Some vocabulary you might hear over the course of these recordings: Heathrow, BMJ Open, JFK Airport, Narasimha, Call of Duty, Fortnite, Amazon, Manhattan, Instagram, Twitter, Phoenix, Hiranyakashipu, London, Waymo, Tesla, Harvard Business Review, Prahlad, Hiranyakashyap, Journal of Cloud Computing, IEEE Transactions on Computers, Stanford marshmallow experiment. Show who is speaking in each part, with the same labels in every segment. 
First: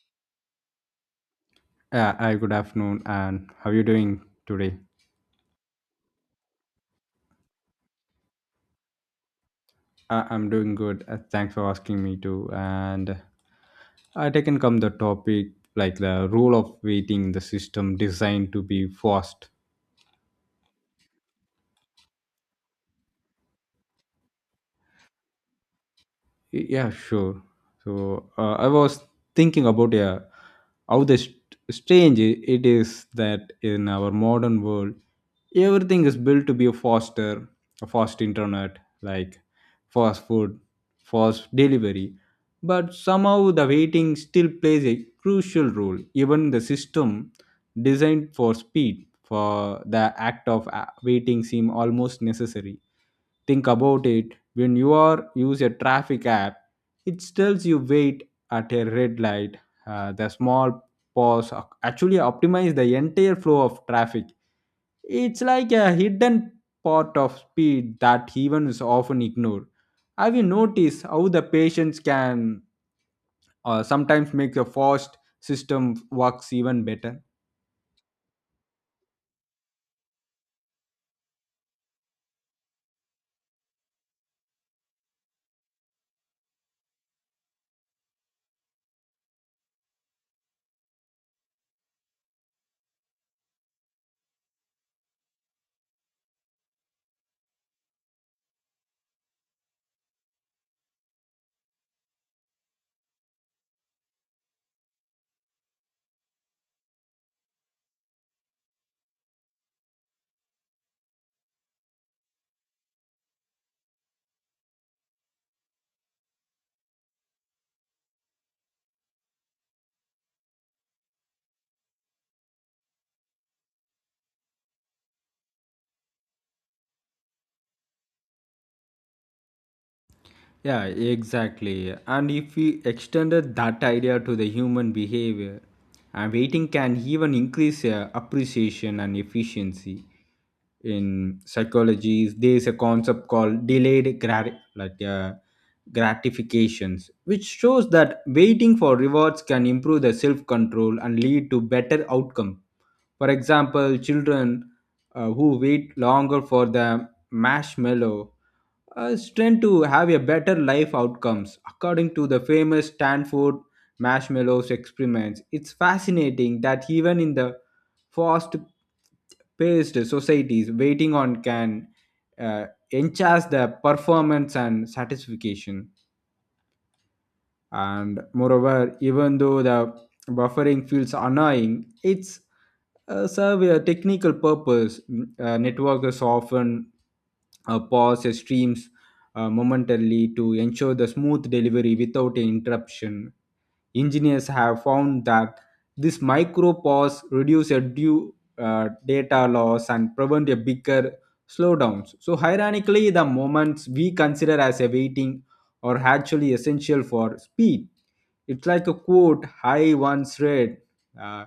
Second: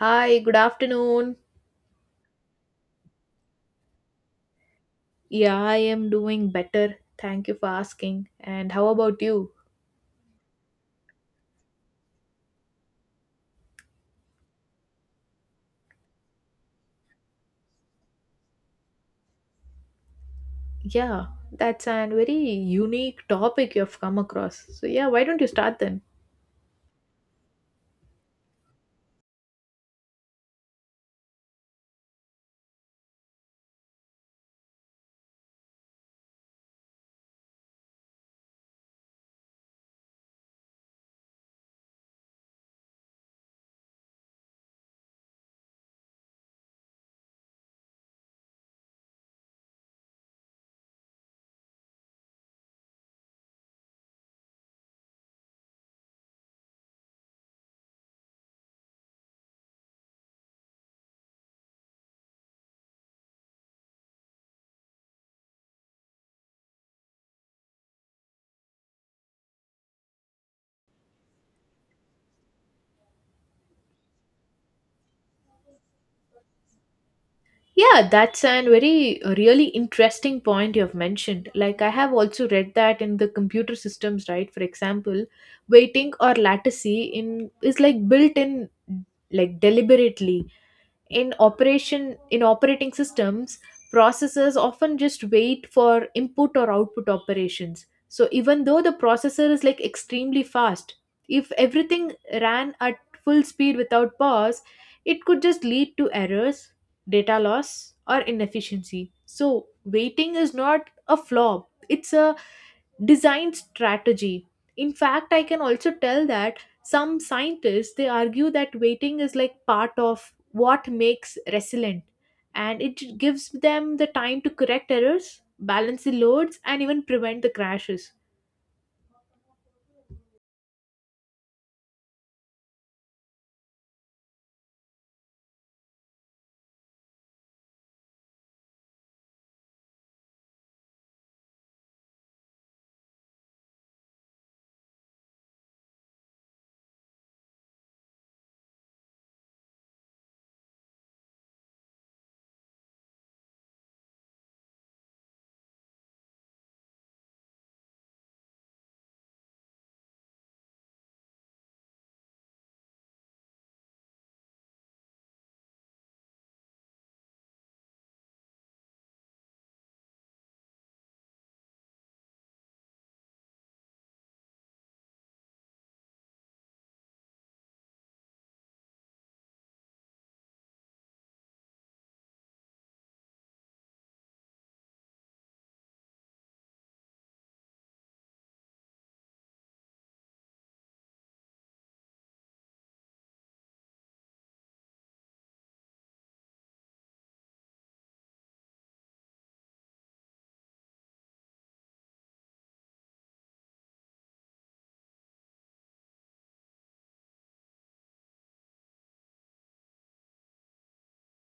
Speaker 1: Hi, good afternoon.
Speaker 2: Yeah, hi, good afternoon, and how are you doing today?
Speaker 1: Yeah, I am doing better. Thank you for asking. And how about you?
Speaker 2: I'm doing good. Thanks for asking me to. And I taken come the topic like the role of waiting, the system designed to be fast.
Speaker 1: Yeah, that's a very unique topic you have come across. So, yeah, why don't you start then?
Speaker 2: Yeah, sure. So I was thinking about, yeah, how the strange it is that in our modern world, everything is built to be a faster, a fast internet, like fast food, fast delivery. But somehow the waiting still plays a crucial role. Even the system designed for speed, for the act of waiting, seem almost necessary. Think about it, when you are use a traffic app, it tells you wait at a red light. The small pause actually optimize the entire flow of traffic. It's like a hidden part of speed that even is often ignored. Have you noticed how the patients can sometimes make a fast system works even better?
Speaker 1: Yeah, that's a really interesting point you have mentioned. Like, I have also read that in the computer systems, right? For example, waiting or latency in is like built in, like deliberately in operation in operating systems. Processors often just wait for input or output operations. So even though the processor is like extremely fast, if everything ran at full speed without pause, it could just lead to errors, data loss, or inefficiency. So waiting is not a flaw, it's a design strategy. In fact, I can also tell that some scientists, they argue that waiting is like part of what makes resilient, and it gives them the time to correct errors, balance the loads, and even prevent the crashes.
Speaker 2: Yeah, exactly. And if we extended that idea to the human behavior, and waiting can even increase appreciation and efficiency. In psychology, there is a concept called delayed gratifications, which shows that waiting for rewards can improve the self-control and lead to better outcome. For example, children who wait longer for the marshmallow tend to have a better life outcomes according to the famous Stanford marshmallows experiments. It's fascinating that even in the fast paced societies waiting on can uh, enhance the performance and satisfaction. And moreover, even though the buffering feels annoying, it's serve a technical purpose. Networkers often pause their streams momentarily to ensure the smooth delivery without an interruption. Engineers have found that this micro pause reduce a due data loss and prevent a bigger slowdowns. So ironically, the moments we consider as a waiting are actually essential for speed. It's like a quote I once read, uh,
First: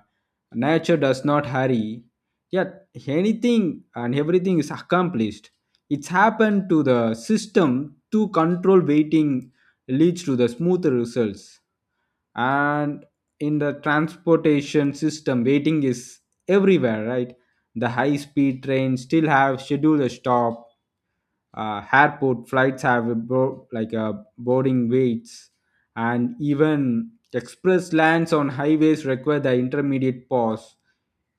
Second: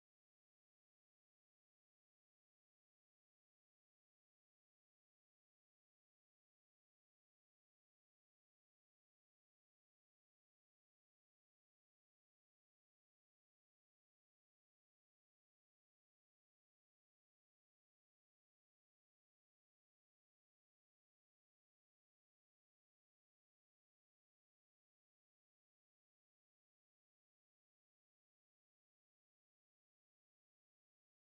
Speaker 2: nature does not hurry, yet anything and everything is accomplished. It's happened to the system to control waiting leads to the smoother results. And in the transportation system, waiting is everywhere, right? The high speed trains still have scheduled a stop. Airport flights have a boarding weights, and even express lanes on highways require the intermediate pause.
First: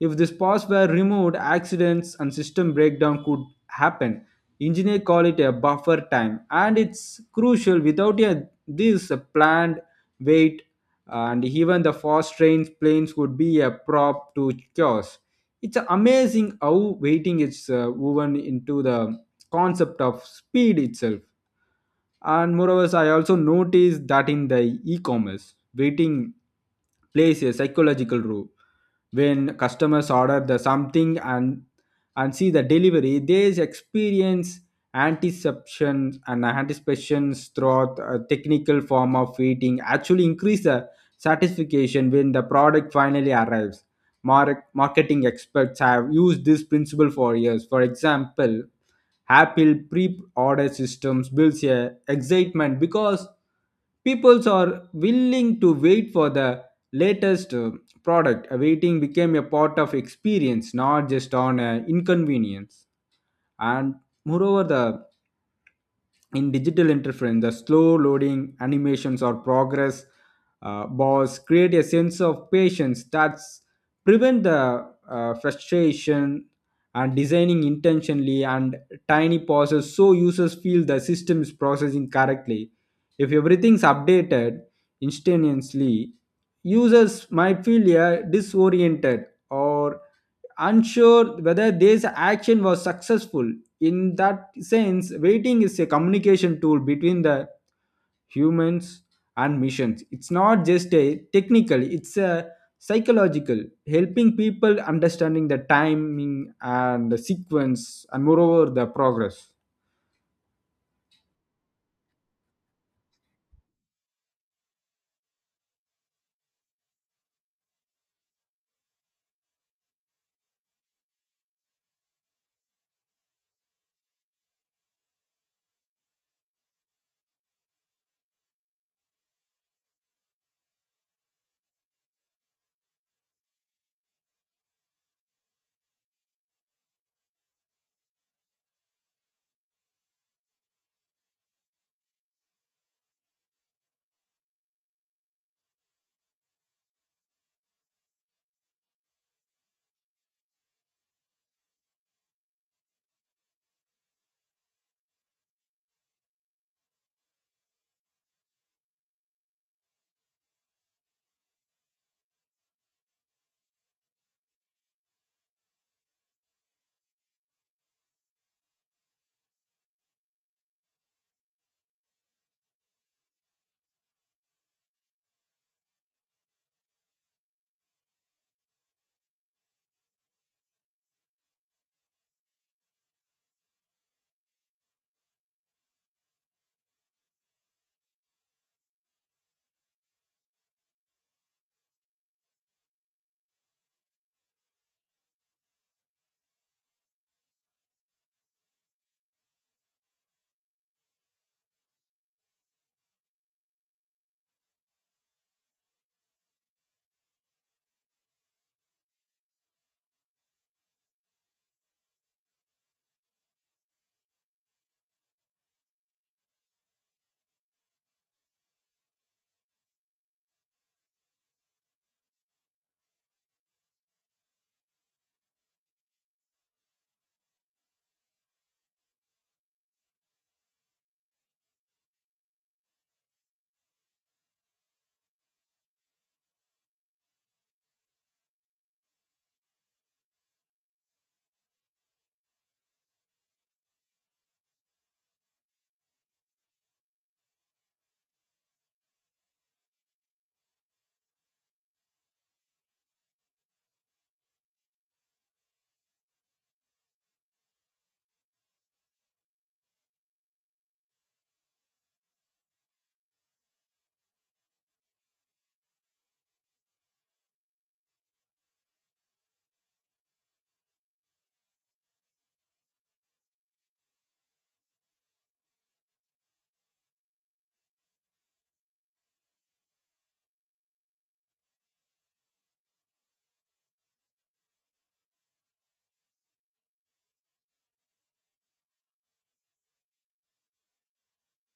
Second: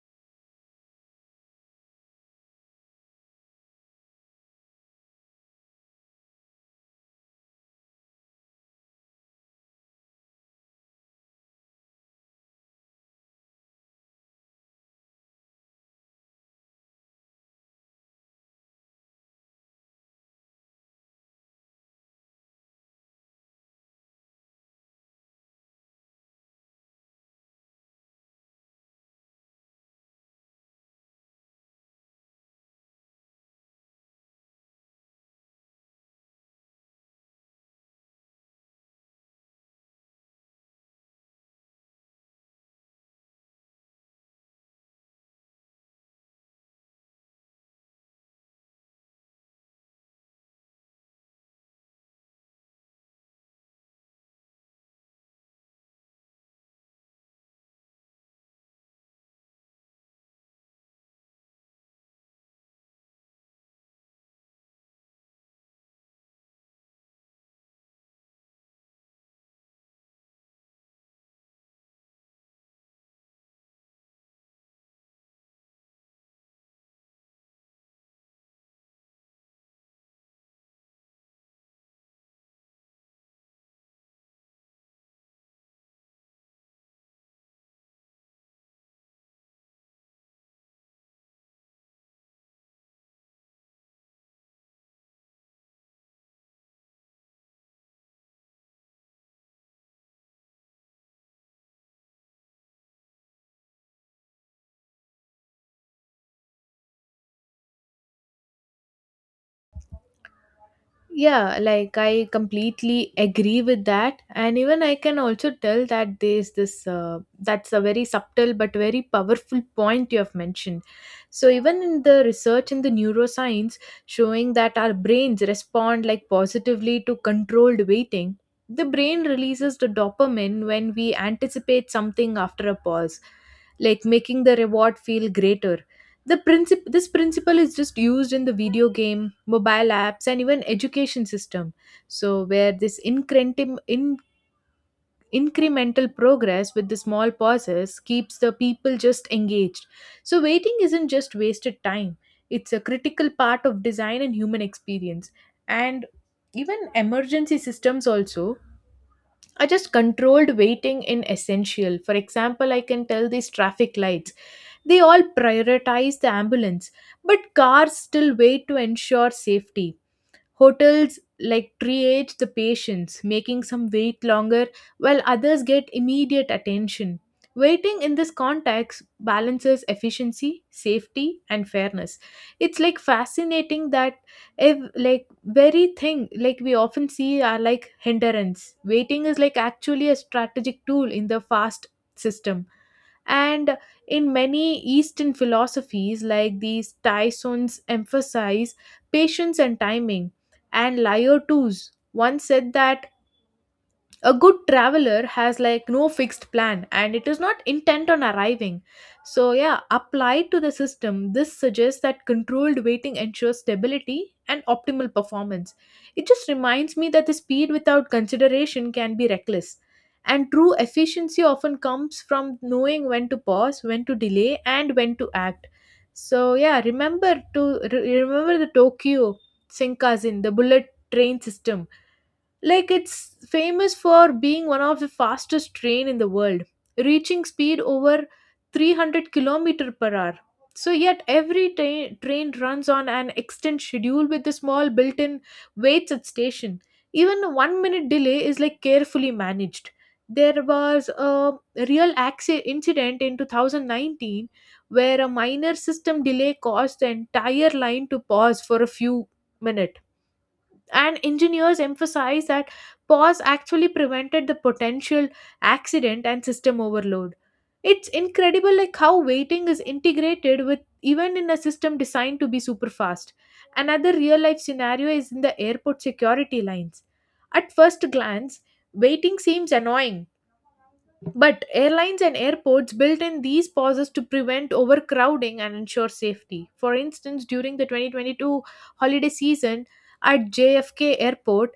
Speaker 2: If this pause were removed, accidents and system breakdown could happen. Engineers call it a buffer time, and it's crucial. Without a, this a planned wait, and even the fast trains, planes would be a prop to chaos. It's amazing how waiting is woven into the concept of speed itself. And moreover, I also noticed that in the e-commerce, waiting plays a psychological role. When customers order the something and see the delivery, they experience anticipation, and anticipations throughout a technical form of waiting actually increase the satisfaction when the product finally arrives. Marketing experts have used this principle for years. For example, Apple pre-order systems builds a excitement because people are willing to wait for the latest product. Waiting became a part of experience, not just on inconvenience. And moreover, the in digital interference the slow loading animations or progress bars create a sense of patience that prevent the frustration, and designing intentionally and tiny pauses so users feel the system is processing correctly. If everything's updated instantaneously, users might feel disoriented or unsure whether this action was successful. In that sense, waiting is a communication tool between the humans and missions. It's not just a technical, it's a psychological, helping people understanding the timing and the sequence and moreover the progress.
Speaker 1: Yeah, like I completely agree with that. And even I can also tell that that's a very subtle but very powerful point you have mentioned. So, even in the research in the neuroscience showing that our brains respond like positively to controlled waiting, the brain releases the dopamine when we anticipate something after a pause, like making the reward feel greater. This principle is just used in the video game, mobile apps, and even education system. So where this incremental progress with the small pauses keeps the people just engaged. So waiting isn't just wasted time; it's a critical part of design and human experience. And even emergency systems also are just controlled waiting in essential. For example, I can tell these traffic lights, they all prioritize the ambulance, but cars still wait to ensure safety. Hotels like triage the patients, making some wait longer while others get immediate attention. Waiting in this context balances efficiency, safety, and fairness. It's like fascinating that if like very thing like we often see are like hindrance. Waiting is like actually a strategic tool in the fast system. And in many Eastern philosophies, like these Tysons emphasize patience and timing. And Laertes once said that a good traveler has like no fixed plan and it is not intent on arriving. So yeah, applied to the system, this suggests that controlled waiting ensures stability and optimal performance. It just reminds me that the speed without consideration can be reckless, and true efficiency often comes from knowing when to pause, when to delay, and when to act. So yeah, remember the Tokyo Shinkansen, the bullet train system. Like, it's famous for being one of the fastest train in the world, reaching speed over 300 kilometer per hour. So yet every train runs on an extent schedule with the small built-in waits at station. Even a 1-minute delay is like carefully managed. There was a real incident in 2019 where a minor system delay caused the entire line to pause for a few minutes, and engineers emphasize that pause actually prevented the potential accident and system overload. It's incredible like how waiting is integrated with even in a system designed to be super fast. Another real life scenario is in the airport security lines. At first glance, waiting seems annoying, but airlines and airports built in these pauses to prevent overcrowding and ensure safety. For instance, during the 2022 holiday season at JFK Airport,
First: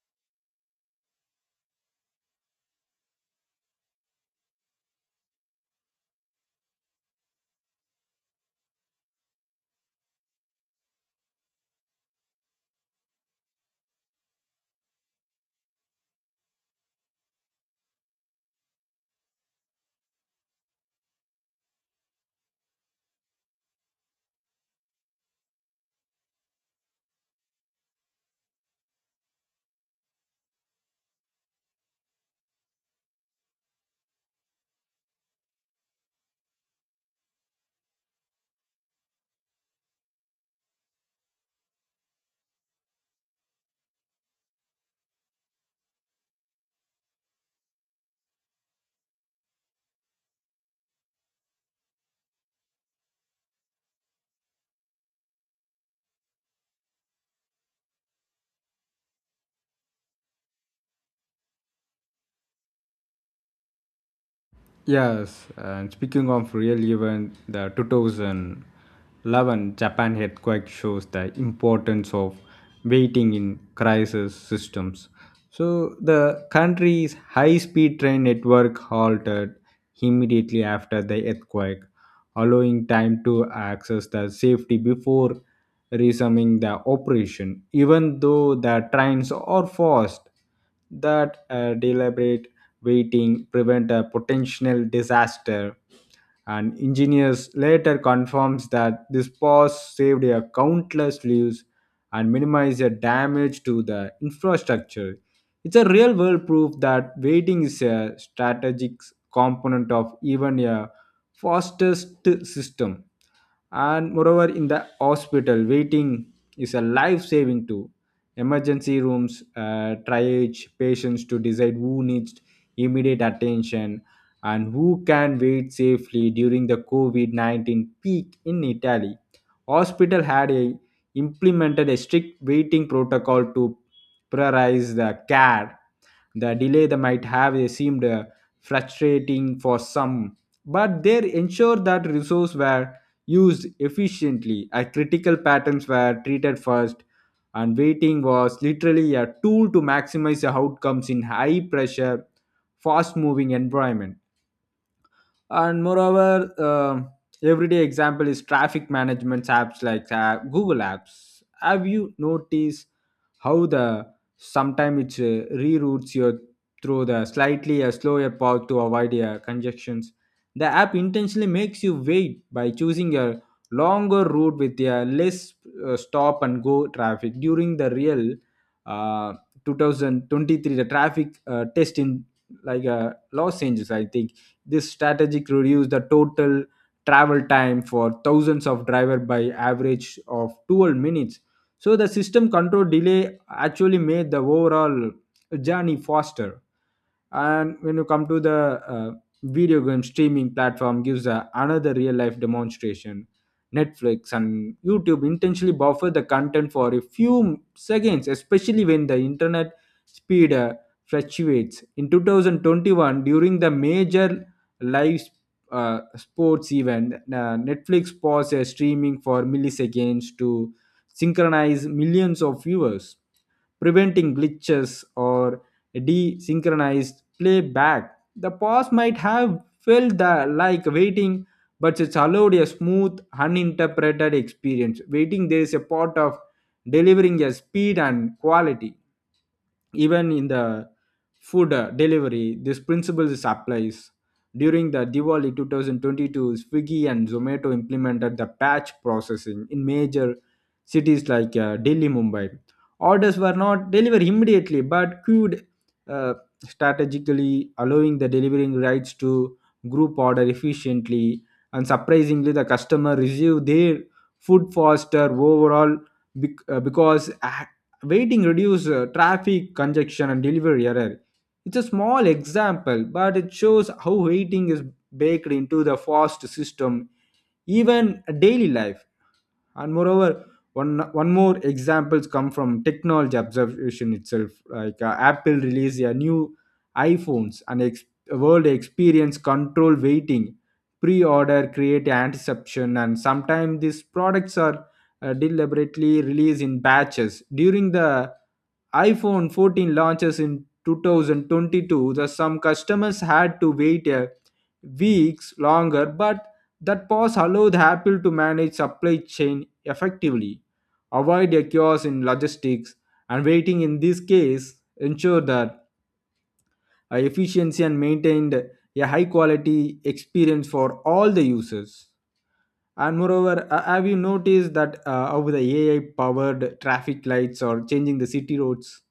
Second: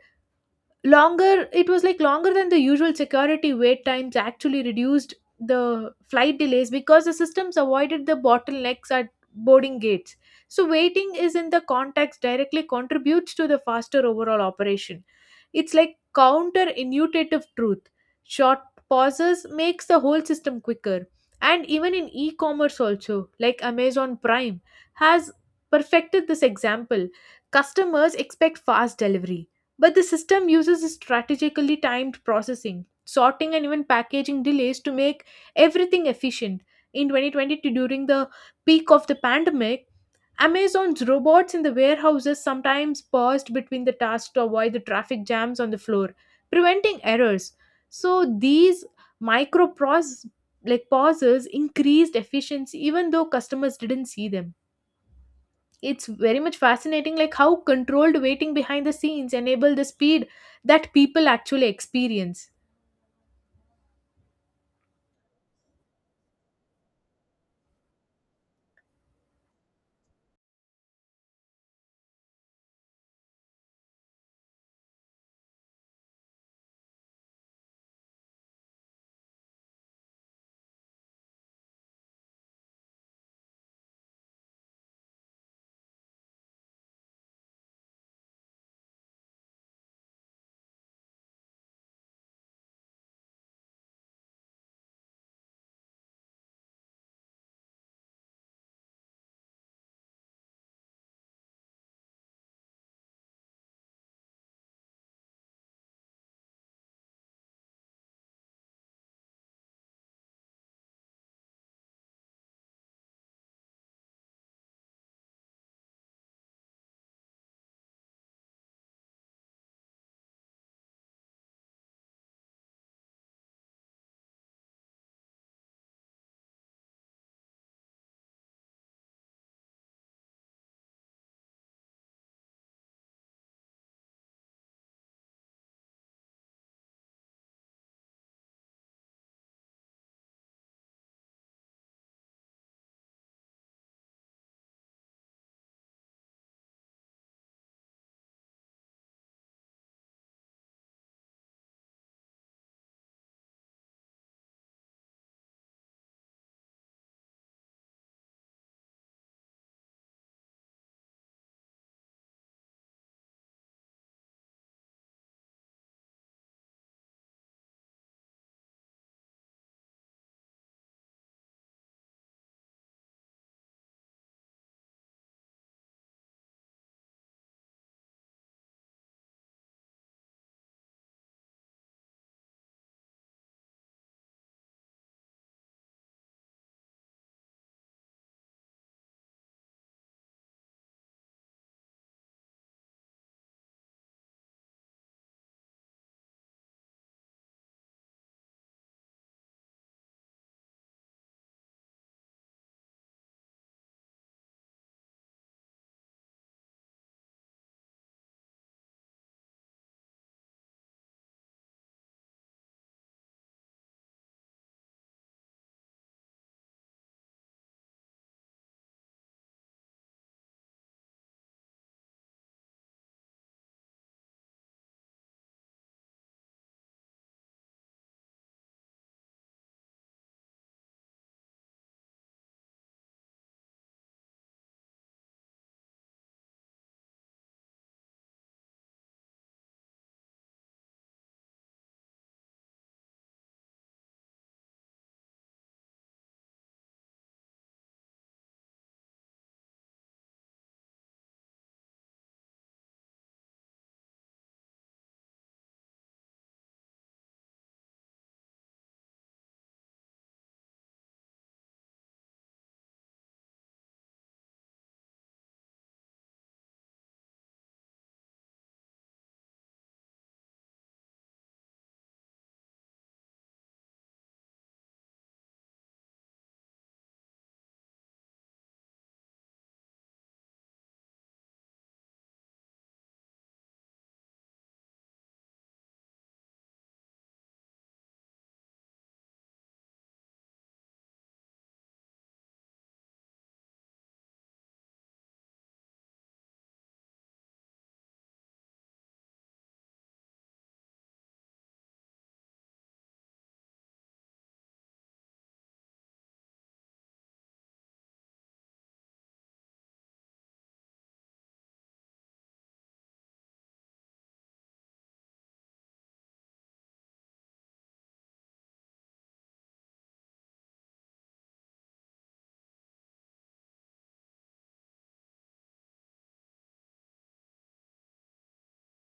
Speaker 1: longer, it was like longer than the usual security wait times actually reduced the flight delays because the systems avoided the bottlenecks at boarding gates. So waiting is in the context directly contributes to the faster overall operation. It's like counter intuitive truth. Short pauses makes the whole system quicker. And even in e-commerce also, like Amazon Prime has perfected this example. Customers expect fast delivery, but the system uses strategically timed processing, sorting, and even packaging delays to make everything efficient. In 2020, during the peak of the pandemic, Amazon's robots in the warehouses sometimes paused between the tasks to avoid the traffic jams on the floor, preventing errors. So these micro pros- like pauses increased efficiency even though customers didn't see them. It's very much fascinating like how controlled waiting behind the scenes enable the speed that people actually experience.
Speaker 2: Yes, and speaking of real event, the 2011 Japan earthquake shows the importance of waiting in crisis systems. So the country's high-speed train network halted immediately after the earthquake, allowing time to access the safety before resuming the operation. Even though the trains are fast, that deliberate waiting prevent a potential disaster, and engineers later confirms that this pause saved a countless lives and minimized the damage to the infrastructure. It's a real world proof that waiting is a strategic component of even a fastest system. And moreover, in the hospital, waiting is a life saving tool. Emergency rooms triage patients to decide who needs immediate attention and who can wait safely. During the COVID 19 peak in Italy, hospital had a, implemented a strict waiting protocol to prioritize the care. The delay that might have seemed frustrating for some, but they ensured that resources were used efficiently. A critical patterns were treated first, and waiting was literally a tool to maximize the outcomes in high pressure fast moving environment. And moreover, everyday example is traffic management apps like google apps. Have you noticed how the sometimes it reroutes you through the slightly a slower path to avoid congestions? The app intentionally makes you wait by choosing a longer route with a less stop and go traffic. During the real uh, 2023 the traffic test in like los angeles I think this strategic reduced the total travel time for thousands of drivers by average of 12 minutes. So the system control delay actually made the overall journey faster. And when you come to the uh, video game streaming platform, gives a, another real life demonstration. Netflix and YouTube intentionally buffer the content for a few seconds, especially when the internet speed fluctuates. In 2021, during the major live sports event, Netflix pauses streaming for milliseconds to synchronize millions of viewers, preventing glitches or desynchronized playback. The pause might have felt the, like waiting, but it's allowed a smooth, uninterpreted experience. Waiting, there is a part of delivering a speed and quality even in the food delivery. This principle is applies during the Diwali 2022. Swiggy and Zomato implemented the batch processing in major cities like Delhi, Mumbai. Orders were not delivered immediately but queued uh, strategically, allowing the delivering rights to group order efficiently. And surprisingly, the customer received their food faster overall, because waiting reduces traffic congestion and delivery error. It's a small example but it shows how waiting is baked into the fast system, even daily life. And moreover, one more examples come from technology observation itself. Like Apple released their new iphones and world experience control waiting. Pre-order create anticipation, and sometimes these products are deliberately released in batches. During the iPhone 14 launches in 2022, the some customers had to wait a weeks longer, but that pause allowed Apple to manage supply chain effectively, avoid a chaos in logistics, and waiting in this case ensure that efficiency and maintained a high quality experience for all the users. And moreover, have you noticed that how the AI powered traffic lights are changing the city roads?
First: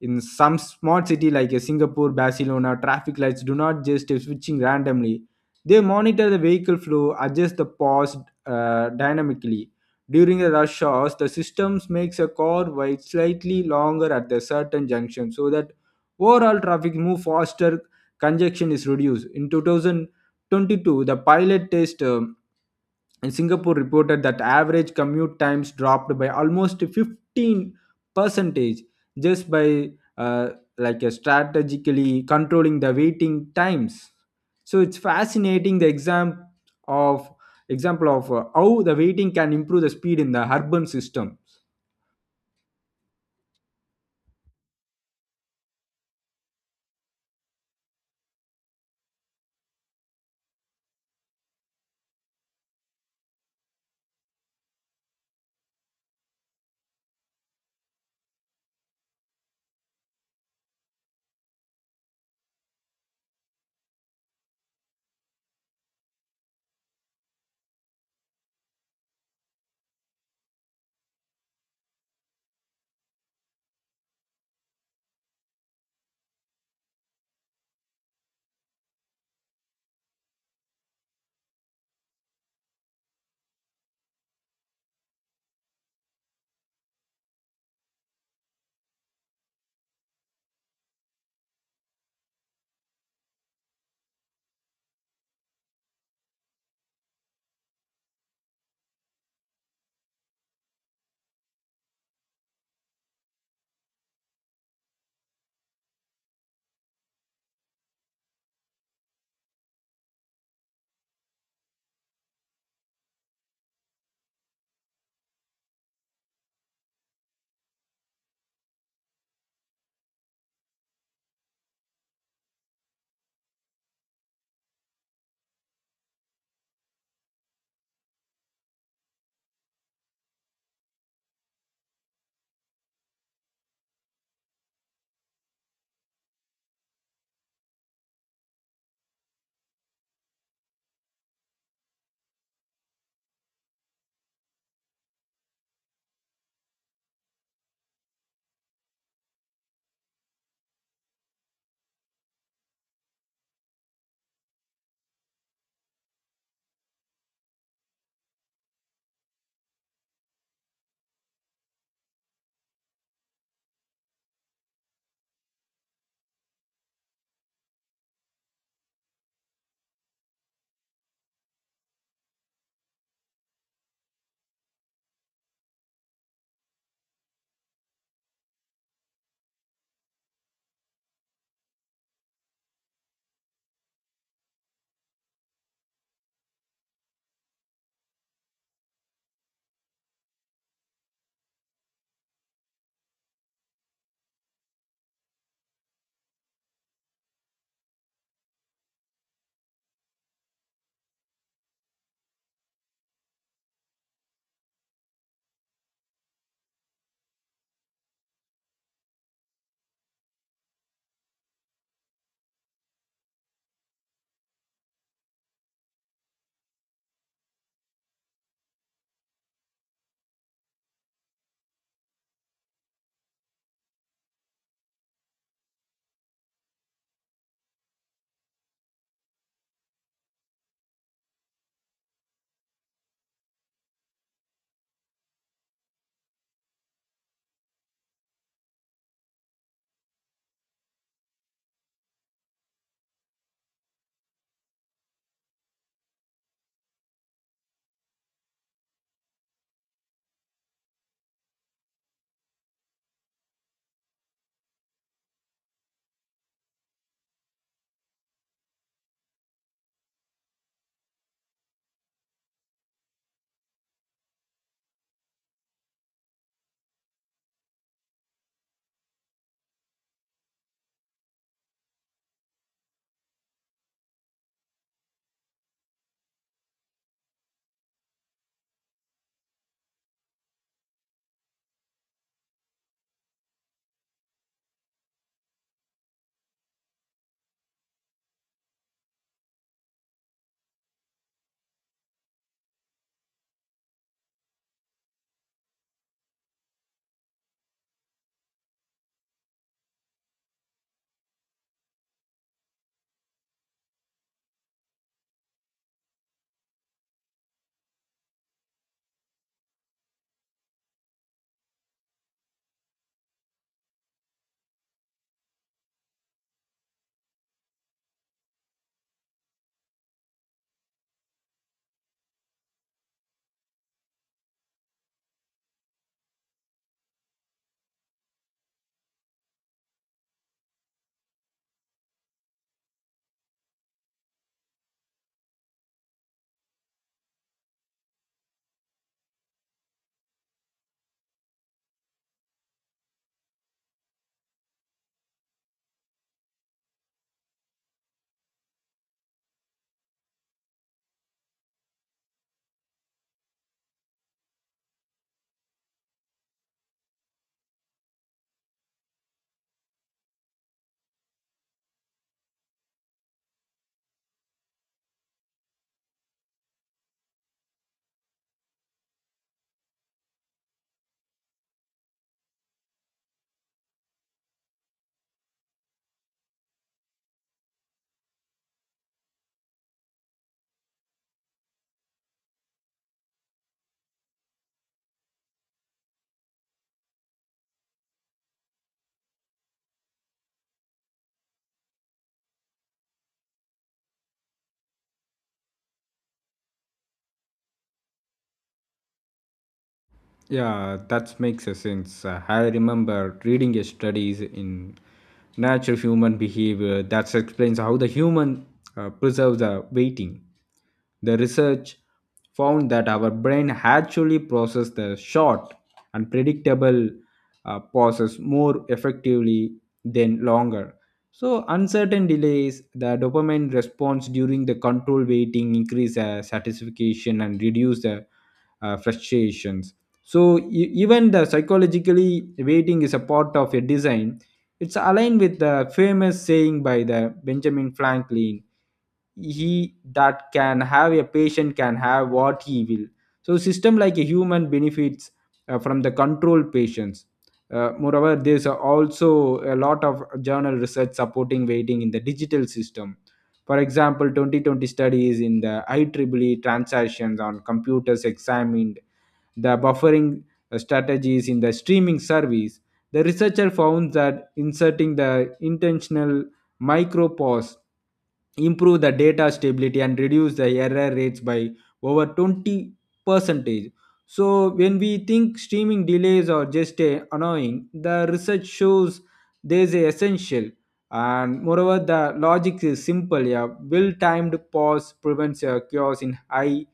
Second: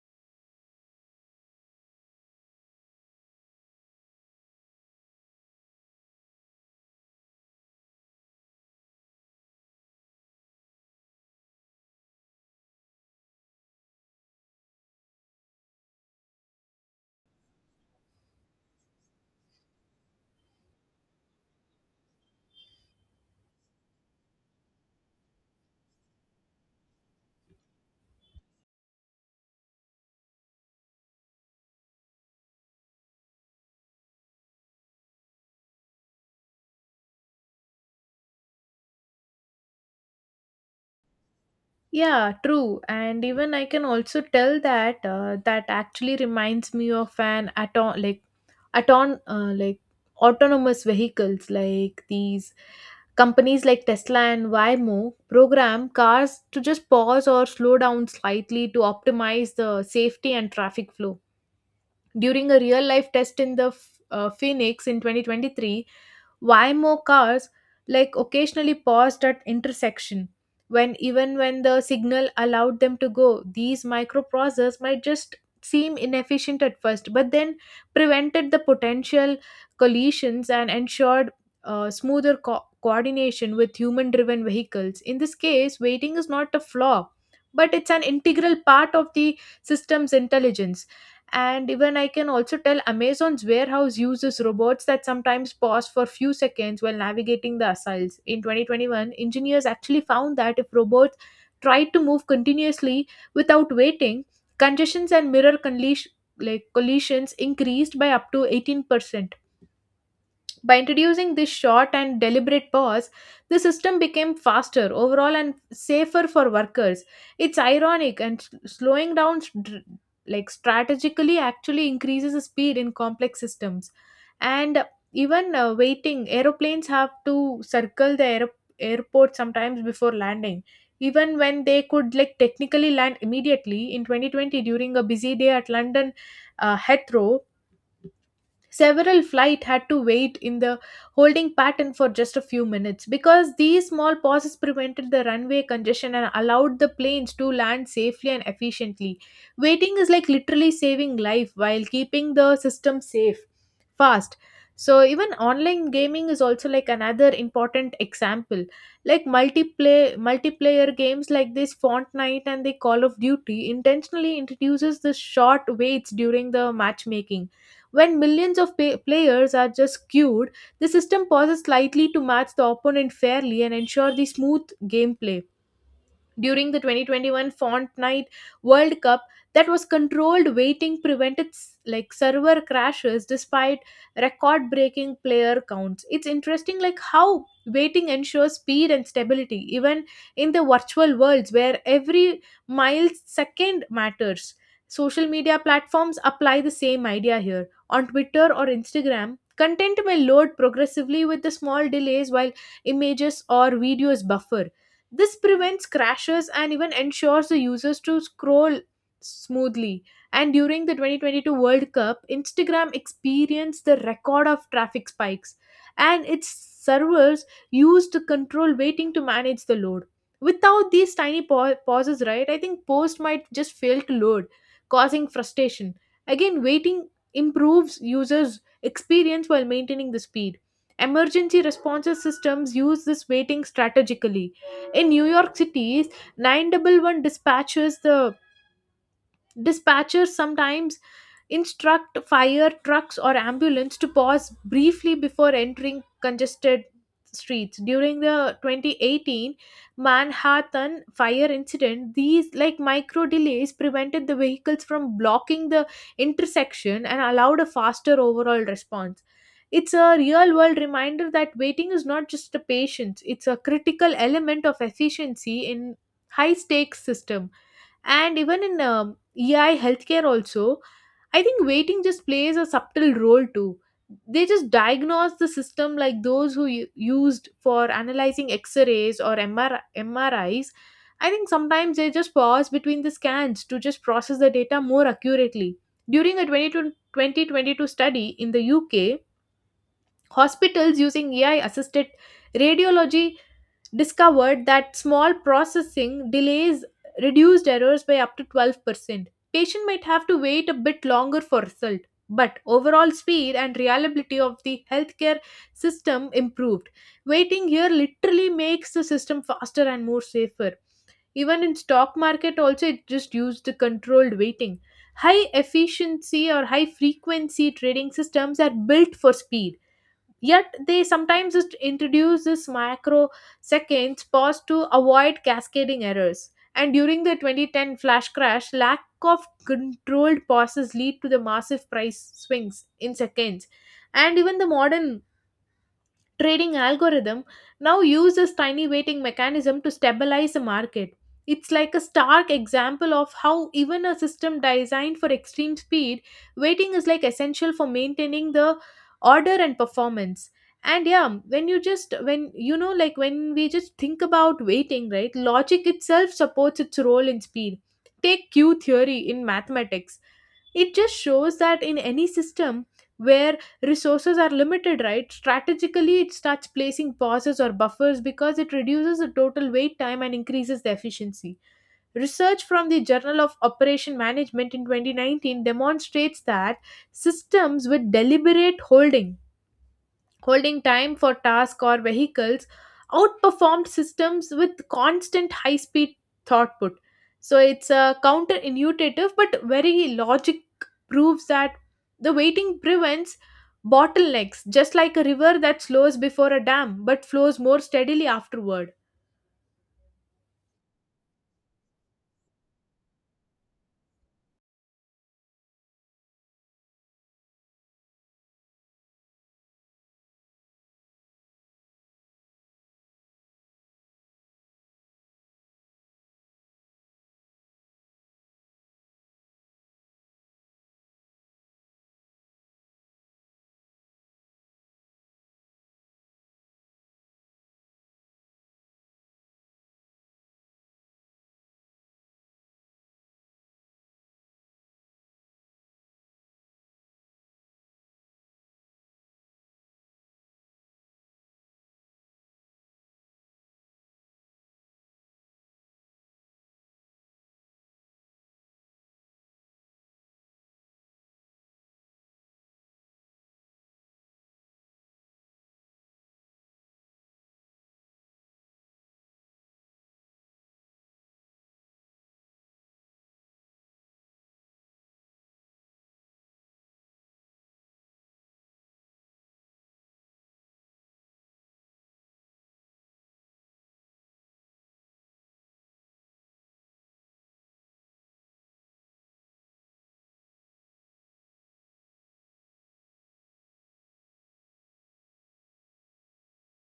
Speaker 2: In some smart city like Singapore, Barcelona, traffic lights do not just switching randomly. They monitor the vehicle flow, adjust the pause dynamically. During the rush hours, the systems makes a car wait slightly longer at the certain junction so that overall traffic move faster, congestion is reduced. In 2022, the pilot test and Singapore reported that average commute times dropped by almost 15 percentage just by uh, like strategically controlling the waiting times. So it's fascinating the of example of how the waiting can improve the speed in the urban system.
Speaker 1: Yeah, true. And even I can also tell that that actually reminds me of an auto like auton like autonomous vehicles, like these companies like Tesla and Waymo program cars to just pause or slow down slightly to optimize the safety and traffic flow. During a real life test in the Phoenix in 2023, Waymo cars like occasionally paused at intersection when, even when the signal allowed them to go. These microprocessors might just seem inefficient at first, but then prevented the potential collisions and ensured smoother coordination with human driven vehicles. In this case, waiting is not a flaw, but it's an integral part of the system's intelligence. And even I can also tell Amazon's warehouse uses robots that sometimes pause for few seconds while navigating the aisles. In 2021, engineers actually found that if robots tried to move continuously without waiting, congestions and mirror collisions increased by up to 18%. By introducing this short and deliberate pause, the system became faster overall and safer for workers. It's ironic and slowing down strategically actually increases the speed in complex systems. And even waiting, aeroplanes have to circle the airport sometimes before landing. Even when they could like technically land immediately in 2020 during a busy day at London Heathrow, several flight had to wait in the holding pattern for just a few minutes because these small pauses prevented the runway congestion and allowed the planes to land safely and efficiently. Waiting is like literally saving life while keeping the system safe, fast. So even online gaming is also like another important example. Like multiplayer games like this Fortnite and the Call of Duty intentionally introduces the short waits during the matchmaking. When millions of players are just queued, the system pauses slightly to match the opponent fairly and ensure the smooth gameplay. During the 2021 Fortnite World Cup, that was controlled waiting prevented server crashes despite record breaking player counts. It's interesting like how waiting ensures speed and stability even in the virtual worlds where every millisecond matters. Social media platforms apply the same idea here. On Twitter or Instagram, content may load progressively with the small delays while images or videos buffer. This prevents crashes and even ensures the users to scroll smoothly. And during the 2022 World Cup, Instagram experienced the record of traffic spikes, and its servers used to control waiting to manage the load. Without these tiny pauses, right, I think post might just fail to load, causing frustration. Again, waiting improves users' experience while maintaining the speed. Emergency responses systems use this waiting strategically. In New York City's 911 dispatches, the dispatchers sometimes instruct fire trucks or ambulance to pause briefly before entering congested streets during the 2018 Manhattan fire incident. These like micro delays prevented the vehicles from blocking the intersection and allowed a faster overall response. It's a real world reminder that waiting is not just a patience, it's a critical element of efficiency in high stakes system. And even in ei healthcare also, I think waiting just plays a subtle role too. They just diagnose the system, like those who used for analyzing x-rays or mris, I think sometimes they just pause between the scans to just process the data more accurately. During a twenty to twenty 22 2022 study in the UK, hospitals using AI assisted radiology discovered that small processing delays reduced errors by up to 12%. Patient might have to wait a bit longer for result, but overall speed and reliability of the healthcare system improved. Waiting here literally makes the system faster and more safer. Even in stock market also, it just used the controlled waiting. High efficiency or high frequency trading systems are built for speed. Yet they sometimes just introduce this microseconds pause to avoid cascading errors. And during the 2010 flash crash, lack of controlled pauses lead to the massive price swings in seconds. And even the modern trading algorithm now uses tiny weighting mechanism to stabilize the market. It's like a stark example of how even a system designed for extreme speed, weighting is like essential for maintaining the order and performance. And yeah, when you just, when you know, like when we just think about weighting, right, logic itself supports its role in speed. Take q theory in mathematics. It just shows that in any system where resources are limited, right, strategically it starts placing pauses or buffers because it reduces the total wait time and increases the efficiency. Research from the Journal of Operation Management in 2019 demonstrates that systems with deliberate holding time for tasks or vehicles outperformed systems with constant high speed throughput. So it's a counterintuitive but very logic proves that the waiting prevents bottlenecks, just like a river that slows before a dam but flows more steadily afterward.
Speaker 2: Yeah, that makes a sense. I remember reading a studies in natural human behavior that explains how the human preserves the waiting. The research found that our brain actually processes the short and predictable pauses more effectively than longer. So, uncertain delays, the dopamine response during the control waiting increase satisfaction and reduce the frustrations. So even the psychologically waiting is a part of a design. It's aligned with the famous saying by the Benjamin Franklin, he that can have a patient can have what he will. So system like a human benefits from the control patients. Moreover, there's also a lot of journal research supporting waiting in the digital system. For example, 2020 studies in the ieee transactions on computers examined the buffering strategies in the streaming service. The researcher found that inserting the intentional micropause improve the data stability and reduce the error rates by over 20 percentage. So when we think streaming delays are just annoying, the research shows there's a essential. And moreover, the logic is simple, a well timed pause prevents a chaos in high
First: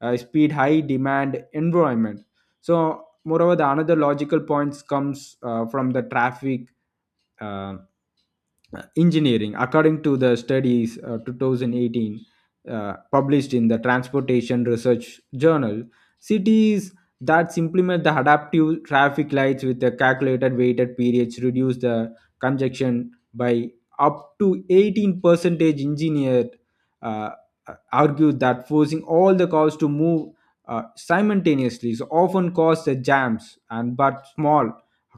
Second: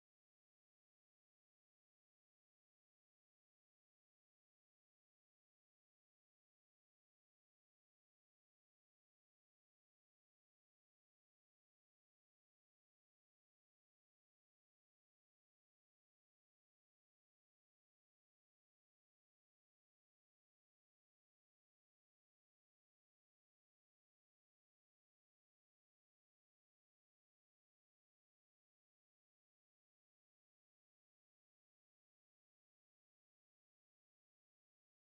Speaker 2: speed, high demand environment. So moreover, the another logical points comes from the traffic uh, engineering. According to the studies, 2018 published in the transportation research journal, cities that implement the adaptive traffic lights with the calculated weighted periods reduce the congestion by up to 18 percentage. Engineer uh, argued that forcing all the cars to move simultaneously so often causes the jams, and but small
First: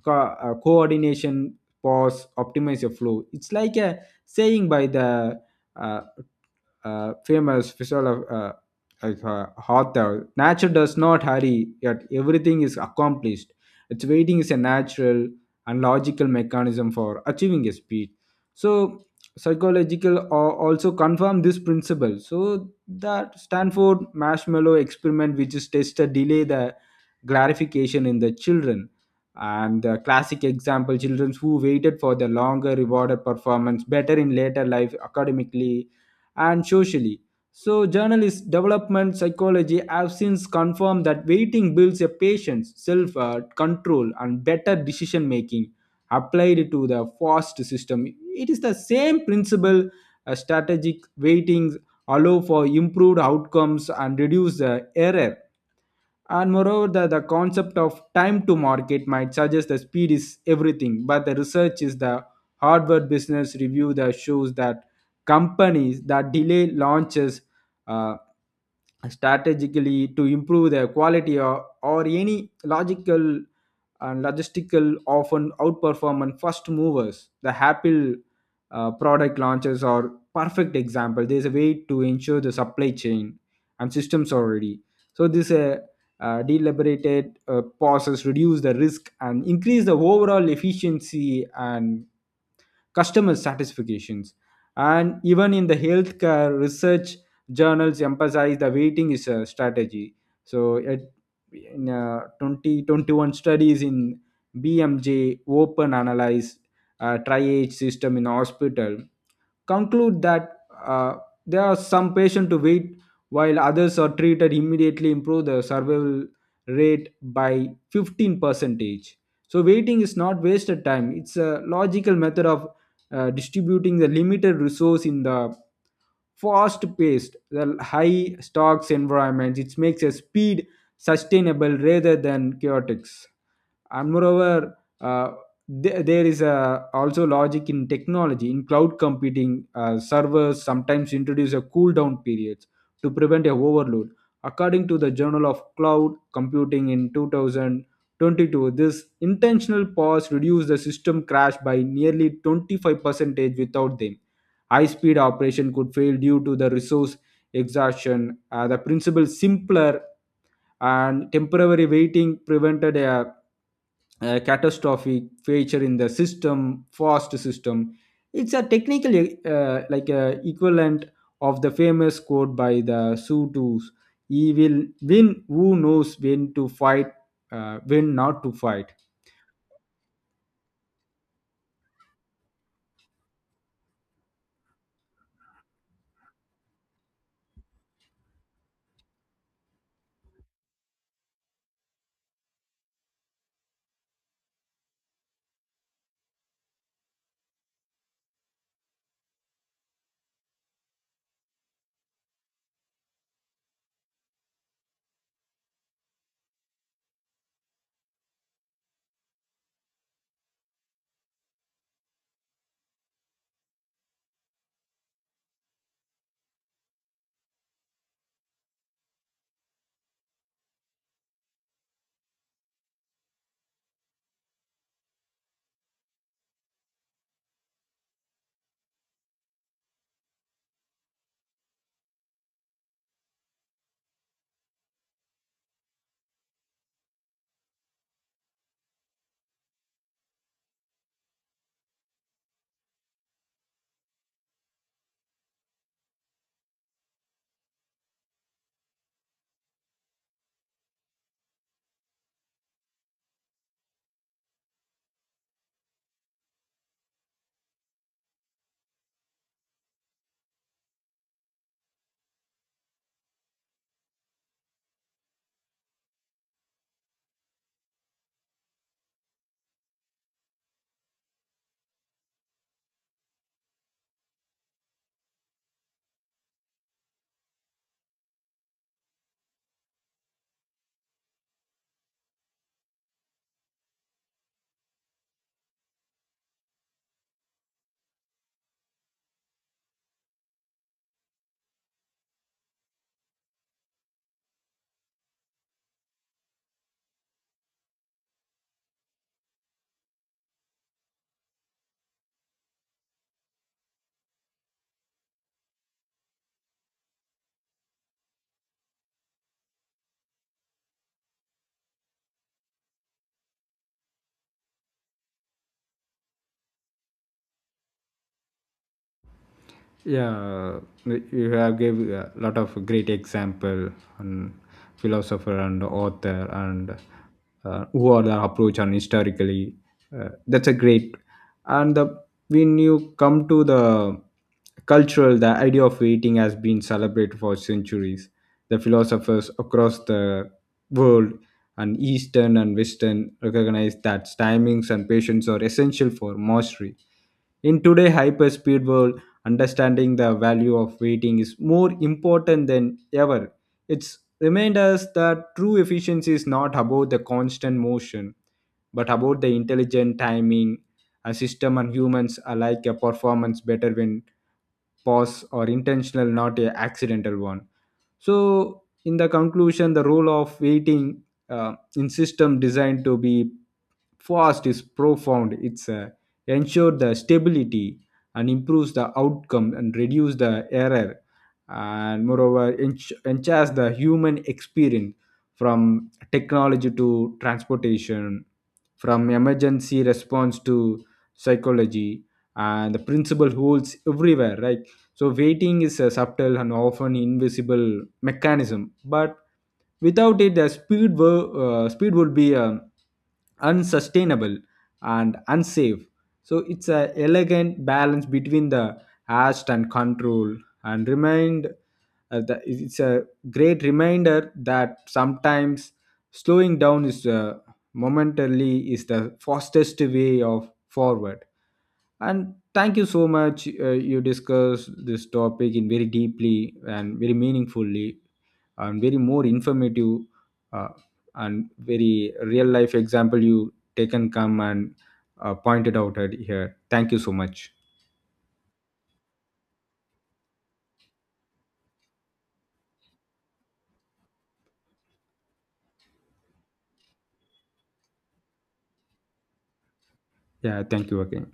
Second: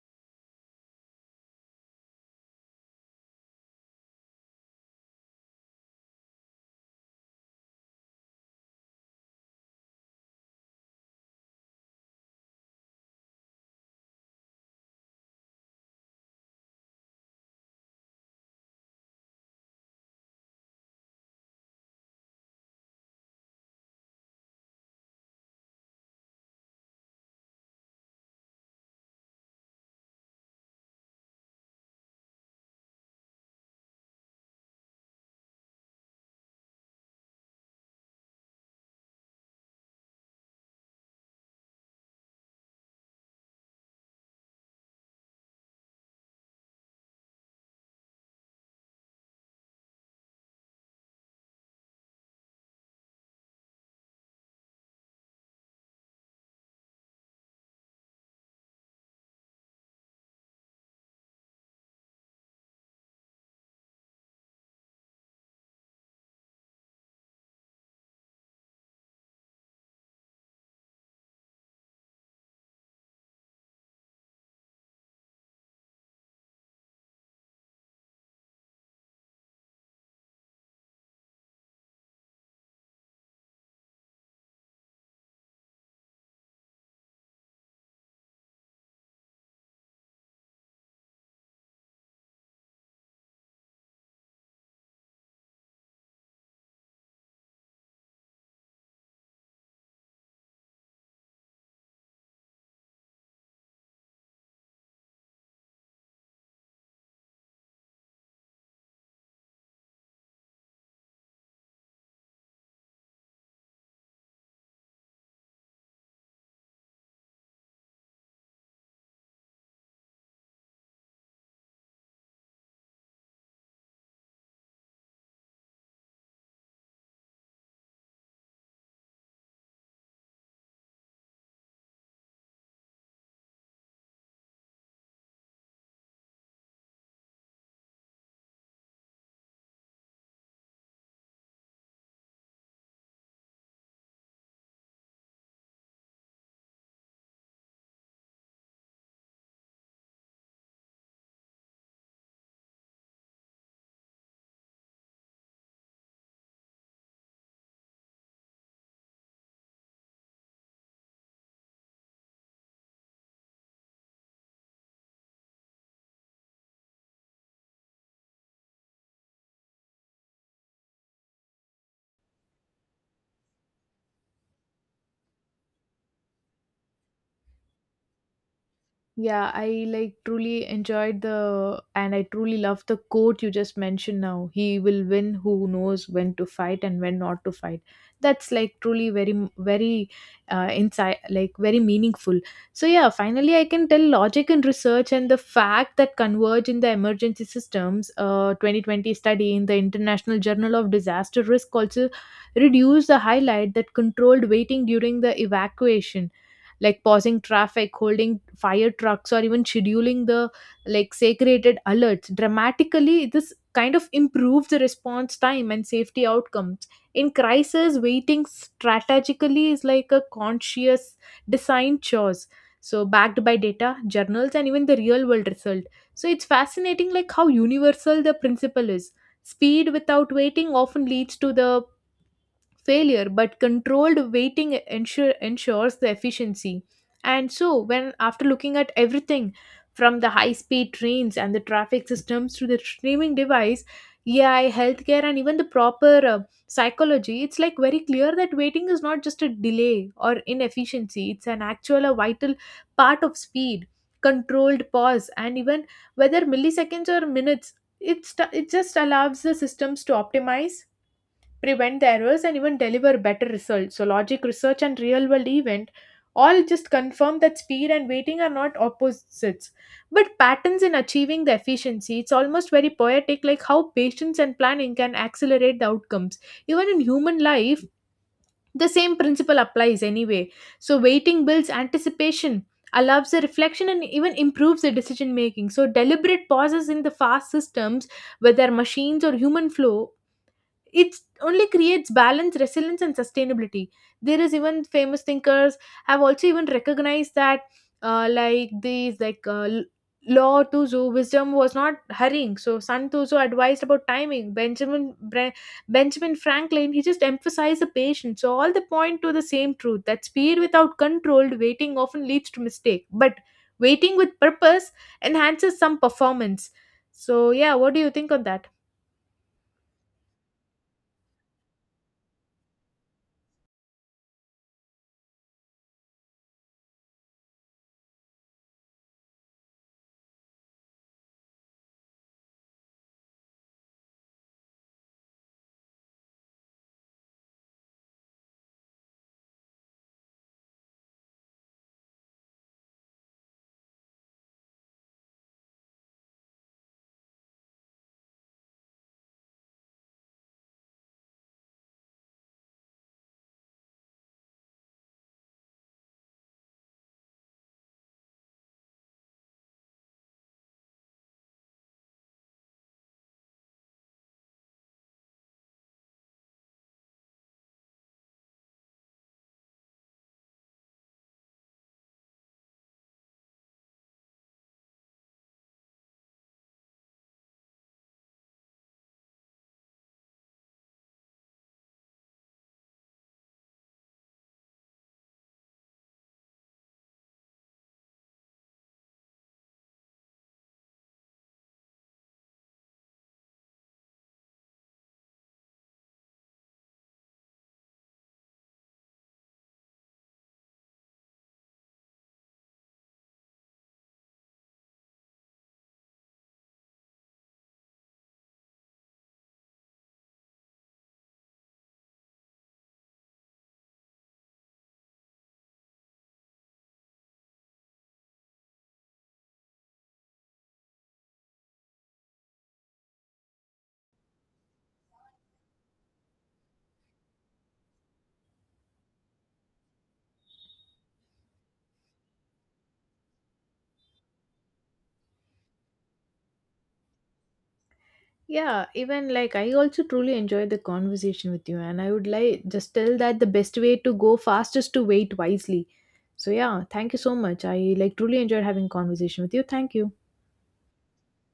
Speaker 2: coordination pause optimize your flow. It's like a saying by the uh, famous visual, like, hotel. Nature does not hurry, yet everything is accomplished. Its waiting is a natural and logical mechanism for achieving a speed. So psychological also confirm this principle. So that Stanford marshmallow experiment, which is tested delay the glorification in the children. And the classic example, children who waited for the longer rewarded performance better in later life academically and socially. So, journalist development psychology have since confirmed that waiting builds a patience, self control, and better decision making applied to the fast system. It is the same principle. Strategic waitings allow for improved outcomes and reduce the error. And moreover, the concept of time to market might suggest that speed is everything, but the research is the Harvard Business Review that shows that companies that delay launches uh, strategically to improve their quality, or any logical and logistical, often outperform and first movers. The Apple product launches are perfect example. There's a way to ensure the supply chain and systems already. So this deliberated pauses reduce the risk and increase the overall efficiency and customer satisfactions. And even in the healthcare research, journals emphasize the waiting is a strategy. So it, in 2021 studies in bmj open analyze triage system in hospital, conclude that uh, there are some patients to wait while others are treated immediately, improve the survival rate by 15 percentage. So waiting is not wasted time, it's a logical method of distributing the limited resource in the fast paced, the high stocks environments. It makes a speed sustainable rather than chaotic. And moreover, there is a, also logic in technology. In cloud computing, servers sometimes introduce a cool down periods to prevent a overload. According to the journal of cloud computing in 2022, this intentional pause reduced the system crash by nearly 25%. Without them, high speed operation could fail due to the resource exhaustion. The principle simpler, and temporary waiting prevented a catastrophic failure in the system fast system. It's a technical like a equivalent of the famous quote by the Sudus: he will win who knows when to fight, when not to fight.
Speaker 1: Yeah, I like truly enjoyed the, and I truly love the quote you just mentioned now. He will win who knows when to fight and when not to fight. That's like truly very very inside, like very meaningful. So yeah, finally I can tell logic and research and the fact that converge in the emergency systems. 2020 study in the International Journal of Disaster Risk also reduced the highlight that controlled waiting during the evacuation, like pausing traffic, holding fire trucks, or even scheduling the like segregated alerts. Dramatically, this kind of improves the response time and safety outcomes. In crisis, waiting strategically is like a conscious design choice. So backed by data, journals, and even the real world result. So it's fascinating like how universal the principle is. Speed without waiting often leads to the failure, but controlled waiting ensures the efficiency. And so when after looking at everything, from the high speed trains and the traffic systems to the streaming device, AI healthcare, and even the proper psychology, it's like very clear that waiting is not just a delay or inefficiency, it's an actual a vital part of speed. Controlled pause, and even whether milliseconds or minutes, it just allows the systems to optimize, prevent the errors, and even deliver better results. So logic, research, and real world event all just confirm that speed and waiting are not opposites but patterns in achieving the efficiency. It's almost very poetic like how patience and planning can accelerate the outcomes even in human life. The same principle applies anyway. So waiting builds anticipation, allows the reflection, and even improves the decision making. So deliberate pauses in the fast systems, whether machines or human flow, it only creates balance, resilience, and sustainability. There is even famous thinkers have also even recognized that uh, like these like uh, l- law tuzu wisdom was not hurrying. So Sun Tzu advised about timing. Benjamin Franklin, he just emphasized the patience. So all the point to the same truth, that speed without controlled waiting often leads to mistake, but waiting with purpose enhances some performance. So yeah, what do you think on that?
Speaker 2: Yeah, like you have gave a lot of great example on philosopher and author, and who are the approach on historically, that's a great. And the, when you come to the cultural, the idea of eating has been celebrated for centuries. The philosophers across the world, and eastern and western, recognize that timings and patience are essential for mastery. In today's hyper-speed world, understanding the value of waiting is more important than ever. It's remind us that true efficiency is not about the constant motion, but about the intelligent timing. A system and humans alike a performance better when pause or intentional, not a accidental one. So, in the conclusion, the role of waiting in system designed to be fast is profound. It's ensure the stability and improves the outcome and reduce the error, and moreover enhance the human experience, from technology to transportation, from emergency response to psychology, and the principle holds everywhere, right? So waiting is a subtle and often invisible mechanism, but without it the speed speed would be unsustainable and unsafe. So it's a elegant balance between the haste and control, and remind it's a great reminder that sometimes slowing down is momentarily is the fastest way of forward. And thank you so much, you discussed this topic in very deeply and very meaningfully and very more informative, uh, and very real life example you taken come and pointed out at here. Thank you so much.
Speaker 1: Yeah, even like I also truly enjoyed the conversation with you, and I would like just tell that the best way to go fast is to wait wisely. So yeah, thank you so much. I like truly enjoyed having conversation with you. Thank you.
Speaker 2: Yeah, thank you again.